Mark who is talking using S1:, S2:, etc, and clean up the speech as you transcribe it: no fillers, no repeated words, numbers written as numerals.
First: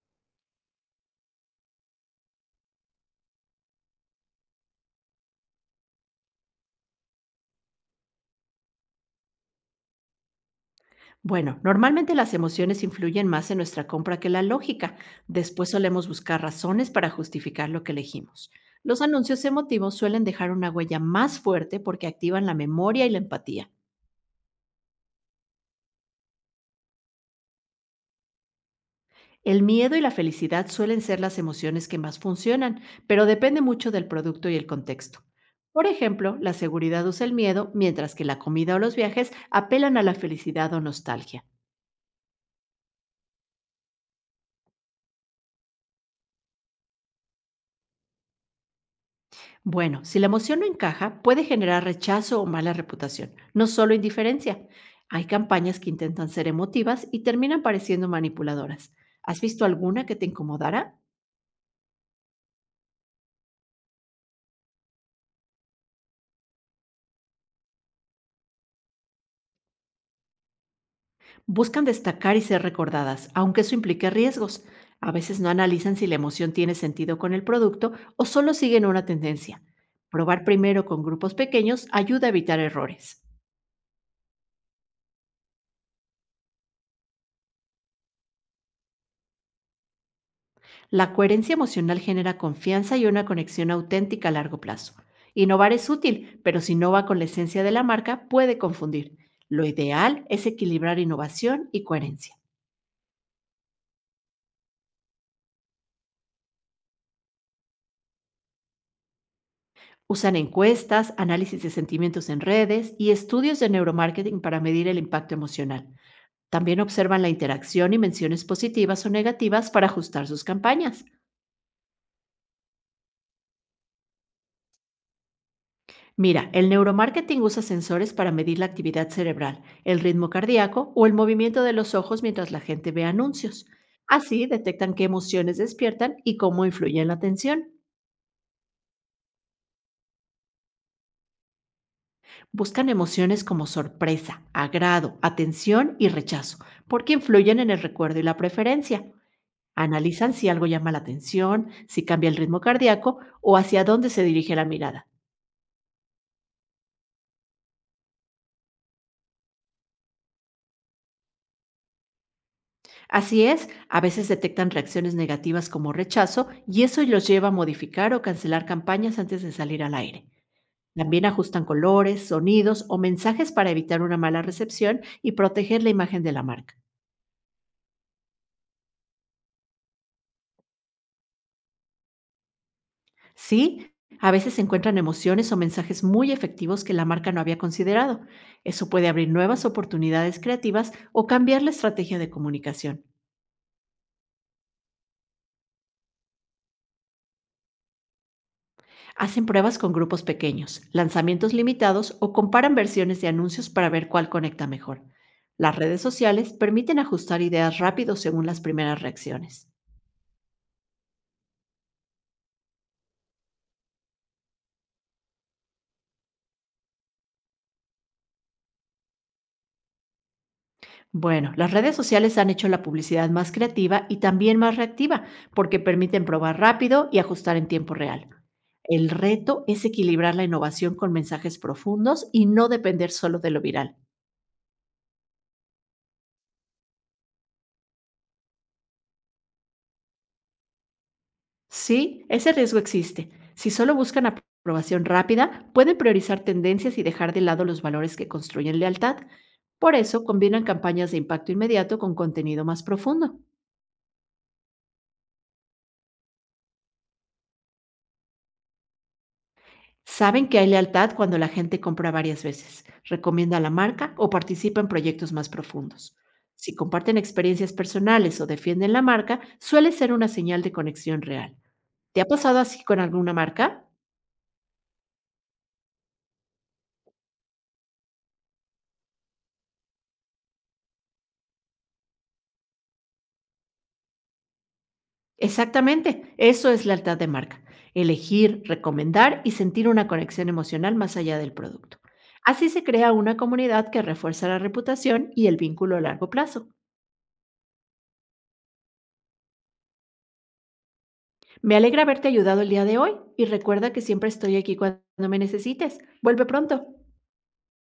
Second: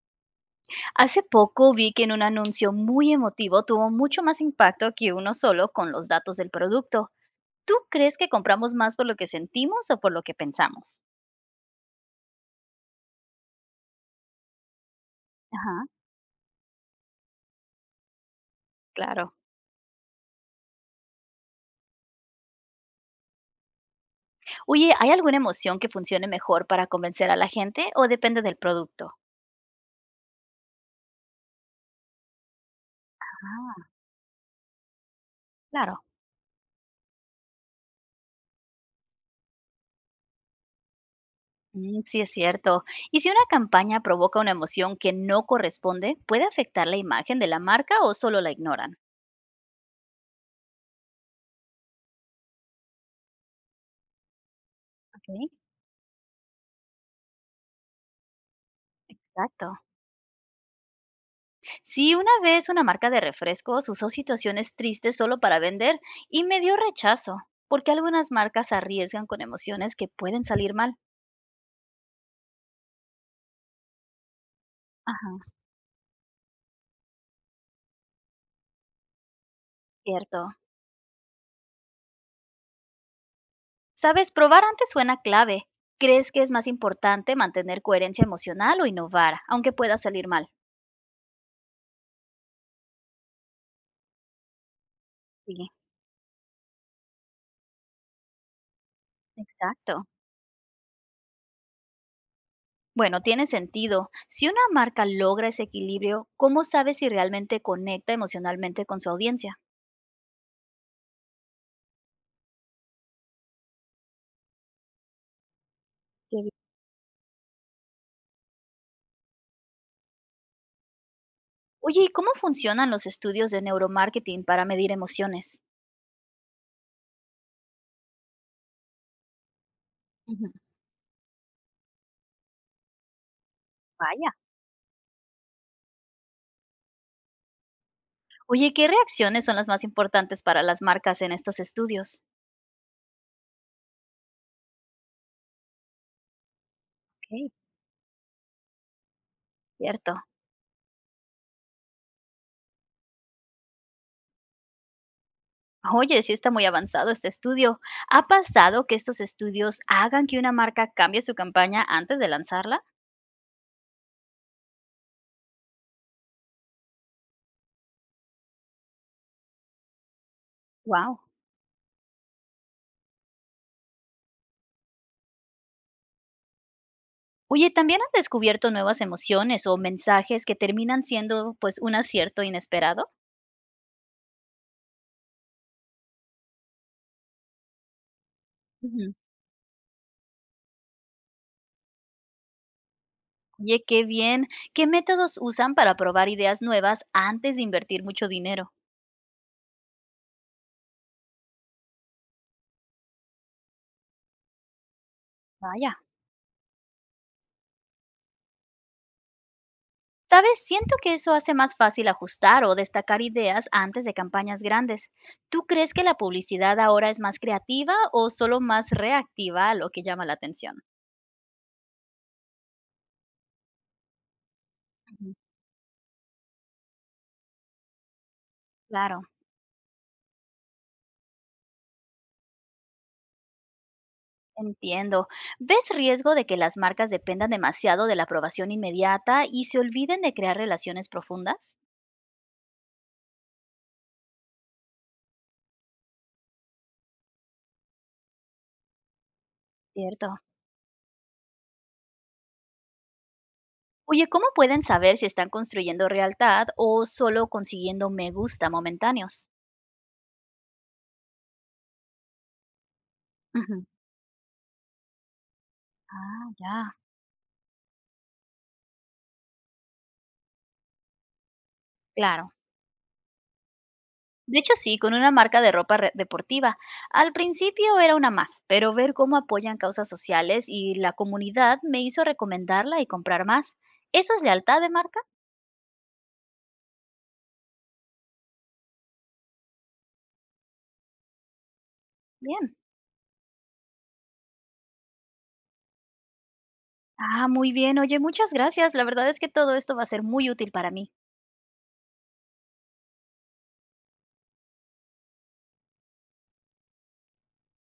S1: Hace poco vi que en un anuncio muy emotivo tuvo mucho más impacto que uno solo con los datos del producto. ¿Tú crees que compramos más por lo que sentimos o por lo que pensamos?
S2: Bueno, normalmente las emociones influyen más en nuestra compra que la lógica. Después
S1: Ajá,
S2: solemos buscar razones para justificar lo que elegimos. Los
S1: claro.
S2: anuncios emotivos suelen dejar una huella más fuerte porque activan la memoria y la empatía.
S1: Oye, ¿hay alguna emoción que funcione mejor para convencer a la gente o depende del producto?
S2: El miedo y la felicidad suelen ser las emociones que más funcionan, pero depende
S1: Ah,
S2: mucho del producto y el contexto. Por
S1: claro.
S2: ejemplo, la seguridad usa el miedo, mientras que la comida o los viajes apelan a la felicidad o nostalgia.
S1: Mm, sí, es cierto. ¿Y si una campaña provoca una emoción que no corresponde, puede afectar la imagen de la marca o solo la ignoran?
S2: Bueno, si la emoción no encaja, puede generar rechazo o mala reputación, no solo indiferencia. Hay
S1: Ok.
S2: campañas que intentan ser emotivas y terminan pareciendo manipuladoras. ¿Has visto
S1: Exacto.
S2: alguna que te incomodara?
S1: Sí, una vez una marca de refrescos usó situaciones tristes solo para vender y me dio rechazo, porque algunas marcas arriesgan con emociones que pueden salir mal.
S2: Buscan destacar y ser recordadas, aunque eso implique riesgos. A
S1: Ajá,
S2: veces no analizan si la emoción tiene sentido con el producto o solo siguen una tendencia. Probar
S1: cierto.
S2: primero con grupos pequeños ayuda a evitar errores.
S1: Sabes, probar antes suena clave. ¿Crees que es más importante mantener coherencia emocional o innovar, aunque pueda salir mal?
S2: La coherencia emocional genera confianza y una conexión auténtica a largo plazo.
S1: Sí,
S2: Innovar es útil, pero si no va con la esencia de la marca, puede confundir. Lo
S1: exacto.
S2: ideal es equilibrar innovación y coherencia.
S1: Bueno, tiene sentido. Si una marca logra ese equilibrio, ¿cómo sabe si realmente conecta emocionalmente con su audiencia?
S2: Usan encuestas, análisis de sentimientos en redes y estudios de neuromarketing para medir el impacto emocional. También observan la interacción y menciones positivas o negativas para ajustar sus campañas.
S1: Oye, ¿y cómo funcionan los estudios de neuromarketing para medir emociones?
S2: Mira, el neuromarketing usa sensores para medir la actividad cerebral, el ritmo
S1: Ujú.
S2: cardíaco o el movimiento de los ojos mientras la gente ve anuncios.
S1: Vaya.
S2: Así detectan qué emociones despiertan y cómo influyen la atención.
S1: Oye, ¿qué reacciones son las más importantes para las marcas en estos estudios?
S2: Buscan emociones como sorpresa, agrado, atención y rechazo, porque
S1: Ok.
S2: influyen en el recuerdo y la preferencia.
S1: Cierto.
S2: Analizan si algo llama la atención, si cambia el ritmo cardíaco o hacia dónde se dirige la mirada.
S1: Oye, sí está muy avanzado este estudio. ¿Ha pasado que estos estudios hagan que una marca cambie su campaña antes de lanzarla?
S2: Así es, a veces detectan reacciones negativas como rechazo y eso los lleva a modificar o cancelar campañas antes de salir al aire.
S1: Wow.
S2: También ajustan colores, sonidos o mensajes para evitar una mala recepción y proteger la imagen de la marca.
S1: Oye, ¿también han descubierto nuevas emociones o mensajes que terminan siendo pues un acierto inesperado?
S2: Sí, a veces encuentran emociones o mensajes muy efectivos que la marca no había considerado. Eso puede
S1: Ujú.
S2: abrir nuevas oportunidades creativas o cambiar la estrategia de comunicación.
S1: Oye, qué bien. ¿Qué métodos usan para probar ideas nuevas antes de invertir mucho dinero?
S2: Hacen pruebas con grupos pequeños, lanzamientos limitados o comparan versiones de anuncios para ver cuál conecta mejor. Las
S1: Vaya.
S2: redes sociales permiten ajustar ideas rápido según las primeras reacciones.
S1: ¿Sabes? Siento que eso hace más fácil ajustar o destacar ideas antes de campañas grandes. ¿Tú crees que la publicidad ahora es más creativa o solo más reactiva a lo que llama la atención?
S2: Bueno, las redes sociales han hecho la publicidad más creativa y también más reactiva
S1: Ujú.
S2: porque permiten probar rápido y ajustar en tiempo real. El
S1: Claro,
S2: reto es equilibrar la innovación con mensajes profundos y no depender solo de lo viral.
S1: entiendo. ¿Ves riesgo de que las marcas dependan demasiado de la aprobación inmediata y se olviden de crear relaciones profundas?
S2: Sí, ese riesgo existe. Si solo buscan aprobación rápida, pueden priorizar tendencias y dejar de lado los valores que construyen lealtad. Por eso,
S1: Cierto.
S2: combinan campañas de impacto inmediato con contenido más profundo.
S1: Oye, ¿cómo pueden saber si están construyendo lealtad o solo consiguiendo me gusta momentáneos?
S2: Saben que hay lealtad cuando la gente compra varias veces, recomienda la
S1: Ujú.
S2: marca o participa en proyectos más profundos.
S1: Ah,
S2: Si
S1: ya,
S2: comparten experiencias personales o defienden la marca, suele ser una señal de conexión real. ¿Te ha
S1: claro.
S2: pasado así con alguna marca?
S1: De hecho, sí, con una marca de ropa deportiva. Al principio era una más, pero ver cómo apoyan causas sociales y la comunidad me hizo recomendarla y comprar más. ¿Eso es lealtad de marca?
S2: Exactamente, eso es lealtad de marca, elegir, recomendar y sentir una conexión emocional más allá del producto. Así
S1: Bien.
S2: se crea una comunidad que refuerza la reputación y el vínculo a largo plazo.
S1: Ah, muy bien. Oye, muchas gracias. La verdad es que todo esto va a ser muy útil para mí.
S2: Me alegra haberte ayudado el día de hoy y recuerda que siempre estoy aquí cuando me necesites. Vuelve pronto.